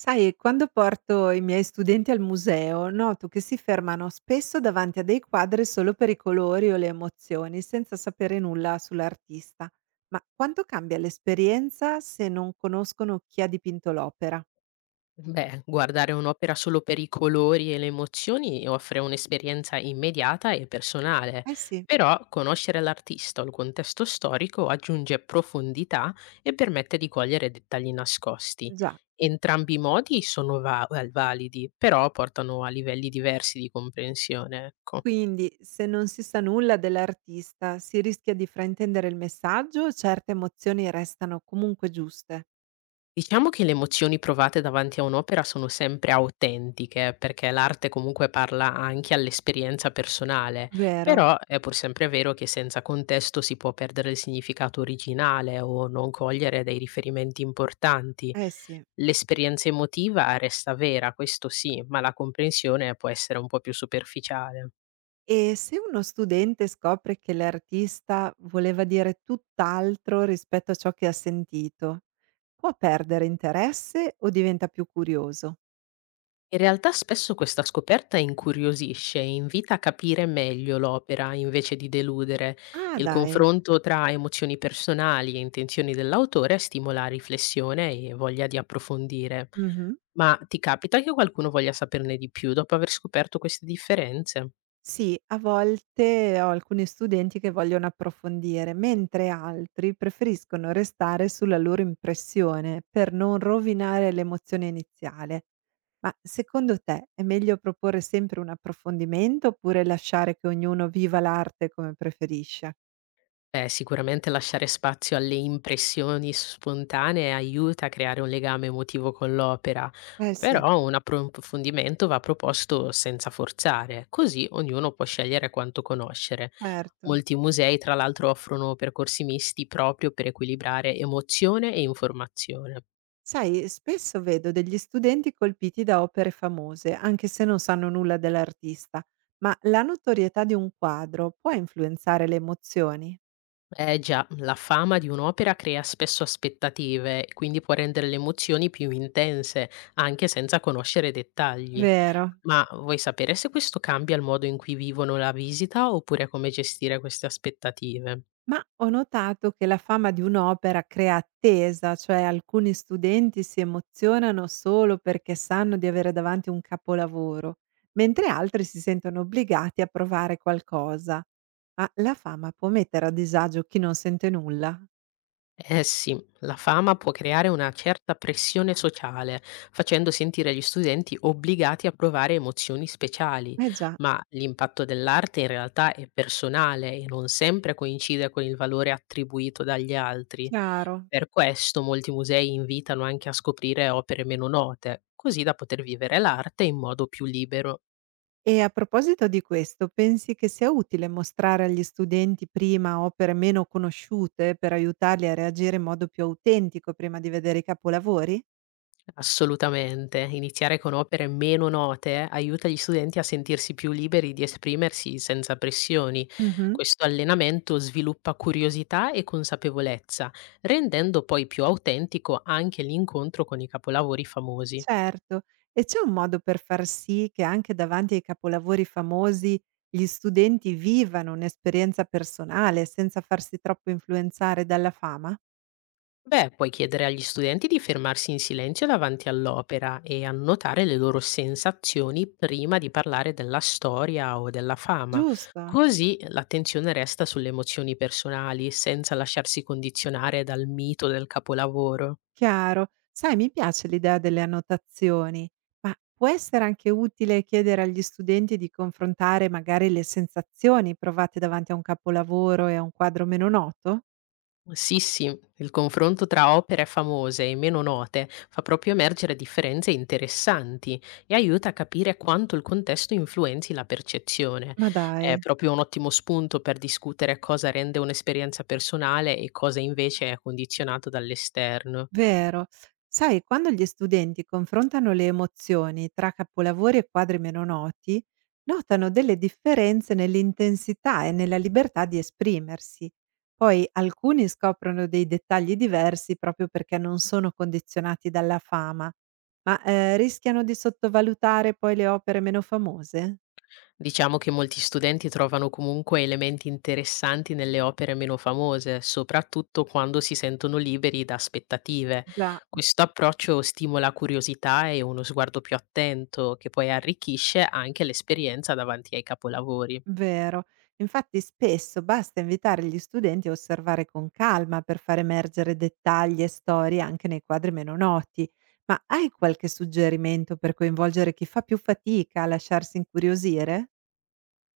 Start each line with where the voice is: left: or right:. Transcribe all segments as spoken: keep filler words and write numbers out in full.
right: Sai, quando porto i miei studenti al museo, noto che si fermano spesso davanti a dei quadri solo per i colori o le emozioni, senza sapere nulla sull'artista. Ma quanto cambia l'esperienza se non conoscono chi ha dipinto l'opera?
left: Beh, guardare un'opera solo per i colori e le emozioni offre un'esperienza immediata e personale,
right: Eh sì.
left: però conoscere l'artista o il contesto storico aggiunge profondità e permette di cogliere dettagli nascosti.
right: Già.
left: Entrambi i modi sono va- validi, però portano a livelli diversi di comprensione, ecco.
right: Quindi, se non si sa nulla dell'artista, si rischia di fraintendere il messaggio o certe emozioni restano comunque giuste?
left: Diciamo che le emozioni provate davanti a un'opera sono sempre autentiche, perché l'arte comunque parla anche all'esperienza personale,
right: Vero?
left: però è pur sempre vero che senza contesto si può perdere il significato originale o non cogliere dei riferimenti importanti.
right: Eh sì.
left: L'esperienza emotiva resta vera, questo sì, ma la comprensione può essere un po' più superficiale.
right: E se uno studente scopre che l'artista voleva dire tutt'altro rispetto a ciò che ha sentito, può perdere interesse o diventa più curioso?
left: In realtà spesso questa scoperta incuriosisce e invita a capire meglio l'opera invece di deludere.
right: Ah,
left: Il
right: dai.
left: confronto tra emozioni personali e intenzioni dell'autore stimola riflessione e voglia di approfondire.
right: Mh-mh.
left: Ma ti capita che qualcuno voglia saperne di più dopo aver scoperto queste differenze?
right: Sì, a volte ho alcuni studenti che vogliono approfondire, mentre altri preferiscono restare sulla loro impressione per non rovinare l'emozione iniziale. Ma secondo te è meglio proporre sempre un approfondimento oppure lasciare che ognuno viva l'arte come preferisce?
left: Beh, sicuramente lasciare spazio alle impressioni spontanee aiuta a creare un legame emotivo con l'opera,
right: Eh sì,
left: però un approfondimento va proposto senza forzare, così ognuno può scegliere quanto conoscere.
right: certo.
left: Molti musei, tra l'altro, offrono percorsi misti proprio per equilibrare emozione e informazione.
right: Sai, spesso vedo degli studenti colpiti da opere famose, anche se non sanno nulla dell'artista, ma la notorietà di un quadro può influenzare le emozioni?
left: Eh già, la fama di un'opera crea spesso aspettative e quindi può rendere le emozioni più intense, anche senza conoscere dettagli.
right: Vero,
left: Ma vuoi sapere se questo cambia il modo in cui vivono la visita oppure come gestire queste aspettative?
right: ma ho notato che la fama di un'opera crea attesa, cioè alcuni studenti si emozionano solo perché sanno di avere davanti un capolavoro, mentre altri si sentono obbligati a provare qualcosa. Ma la fama può mettere a disagio chi non sente nulla?
left: Eh sì, la fama può creare una certa pressione sociale, facendo sentire gli studenti obbligati a provare emozioni speciali,
right: Eh già,
left: ma l'impatto dell'arte in realtà è personale e non sempre coincide con il valore attribuito dagli altri.
right: chiaro.
left: Per questo molti musei invitano anche a scoprire opere meno note, così da poter vivere l'arte in modo più libero.
right: E a proposito di questo, pensi che sia utile mostrare agli studenti prima opere meno conosciute per aiutarli a reagire in modo più autentico prima di vedere i capolavori?
left: Assolutamente, iniziare con opere meno note aiuta gli studenti a sentirsi più liberi di esprimersi senza pressioni.
right: Mh-mh.
left: Questo allenamento sviluppa curiosità e consapevolezza, rendendo poi più autentico anche l'incontro con i capolavori famosi.
right: Certo. E c'è un modo per far sì che anche davanti ai capolavori famosi gli studenti vivano un'esperienza personale senza farsi troppo influenzare dalla fama?
left: Beh, puoi chiedere agli studenti di fermarsi in silenzio davanti all'opera e annotare le loro sensazioni prima di parlare della storia o della fama.
right: Giusto,
left: Così l'attenzione resta sulle emozioni personali, senza lasciarsi condizionare dal mito del capolavoro.
right: chiaro. Sai, mi piace l'idea delle annotazioni, ma può essere anche utile chiedere agli studenti di confrontare magari le sensazioni provate davanti a un capolavoro e a un quadro meno noto?
left: Sì, sì, il confronto tra opere famose e meno note fa proprio emergere differenze interessanti e aiuta a capire quanto il contesto influenzi la percezione.
right: Ma
left: È
right: dai.
left: proprio un ottimo spunto per discutere cosa rende un'esperienza personale e cosa invece è condizionato dall'esterno.
right: Vero. Sai, quando gli studenti confrontano le emozioni tra capolavori e quadri meno noti, notano delle differenze nell'intensità e nella libertà di esprimersi. Poi alcuni scoprono dei dettagli diversi proprio perché non sono condizionati dalla fama, ma eh, rischiano di sottovalutare poi le opere meno famose?
left: Diciamo che molti studenti trovano comunque elementi interessanti nelle opere meno famose, soprattutto quando si sentono liberi da aspettative.
right: Già.
left: Questo approccio stimola curiosità e uno sguardo più attento, che poi arricchisce anche l'esperienza davanti ai capolavori.
right: Vero. Infatti spesso basta invitare gli studenti a osservare con calma per far emergere dettagli e storie anche nei quadri meno noti. Ma hai qualche suggerimento per coinvolgere chi fa più fatica a lasciarsi incuriosire?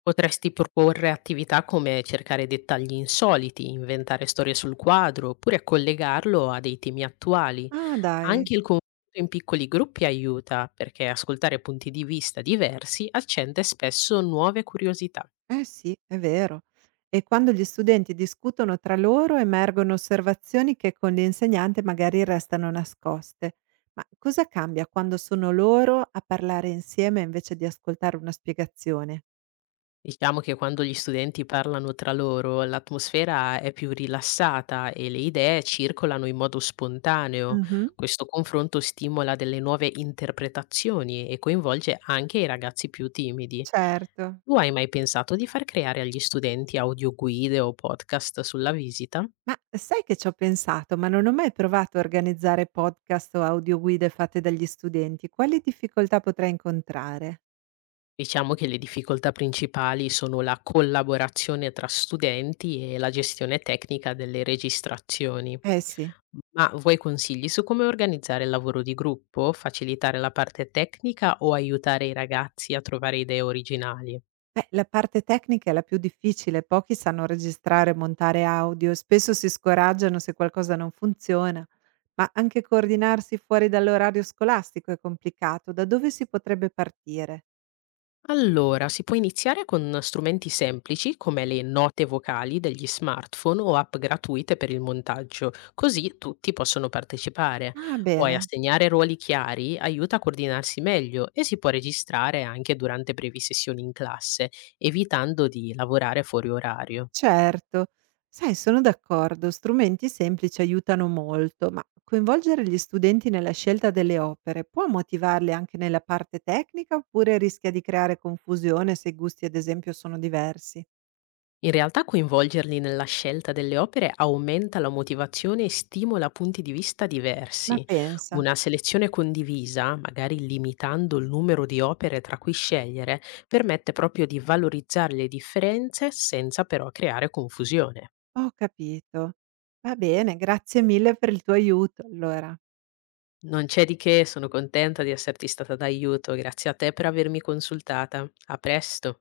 left: Potresti proporre attività come cercare dettagli insoliti, inventare storie sul quadro, oppure collegarlo a dei temi attuali.
right: Ah, dai.
left: Anche il confronto in piccoli gruppi aiuta, perché ascoltare punti di vista diversi accende spesso nuove curiosità.
right: Eh sì, è vero. E quando gli studenti discutono tra loro emergono osservazioni che con l'insegnante magari restano nascoste. Ma cosa cambia quando sono loro a parlare insieme invece di ascoltare una spiegazione?
left: Diciamo che quando gli studenti parlano tra loro, l'atmosfera è più rilassata e le idee circolano in modo spontaneo.
right: Mhm.
left: Questo confronto stimola delle nuove interpretazioni e coinvolge anche i ragazzi più timidi.
right: Certo.
left: Tu hai mai pensato di far creare agli studenti audioguide o podcast sulla visita?
right: Ma sai che c'ho pensato, ma non ho mai provato a organizzare podcast o audioguide fatte dagli studenti. Quali difficoltà potrei incontrare?
left: Diciamo che le difficoltà principali sono la collaborazione tra studenti e la gestione tecnica delle registrazioni.
right: Eh sì.
left: Ma vuoi consigli su come organizzare il lavoro di gruppo, facilitare la parte tecnica o aiutare i ragazzi a trovare idee originali?
right: Beh, la parte tecnica è la più difficile, pochi sanno registrare e montare audio, spesso si scoraggiano se qualcosa non funziona, ma anche coordinarsi fuori dall'orario scolastico è complicato. Da dove si potrebbe partire?
left: Allora, si può iniziare con strumenti semplici come le note vocali degli smartphone o app gratuite per il montaggio, così tutti possono partecipare.
right: Ah,
left: Poi
right: bene.
left: assegnare ruoli chiari aiuta a coordinarsi meglio e si può registrare anche durante brevi sessioni in classe, evitando di lavorare fuori orario.
right: Certo. Sai, sono d'accordo, strumenti semplici aiutano molto, ma coinvolgere gli studenti nella scelta delle opere può motivarli anche nella parte tecnica oppure rischia di creare confusione se i gusti, ad esempio, sono diversi?
left: In realtà coinvolgerli nella scelta delle opere aumenta la motivazione e stimola punti di vista
right: Ma
left: diversi.
right: pensa,
left: Una selezione condivisa, magari limitando il numero di opere tra cui scegliere, permette proprio di valorizzare le differenze senza però creare confusione.
right: ho capito. Va bene, grazie mille per il tuo aiuto, allora.
left: Non c'è di che, sono contenta di esserti stata d'aiuto, grazie a te per avermi consultata. A presto.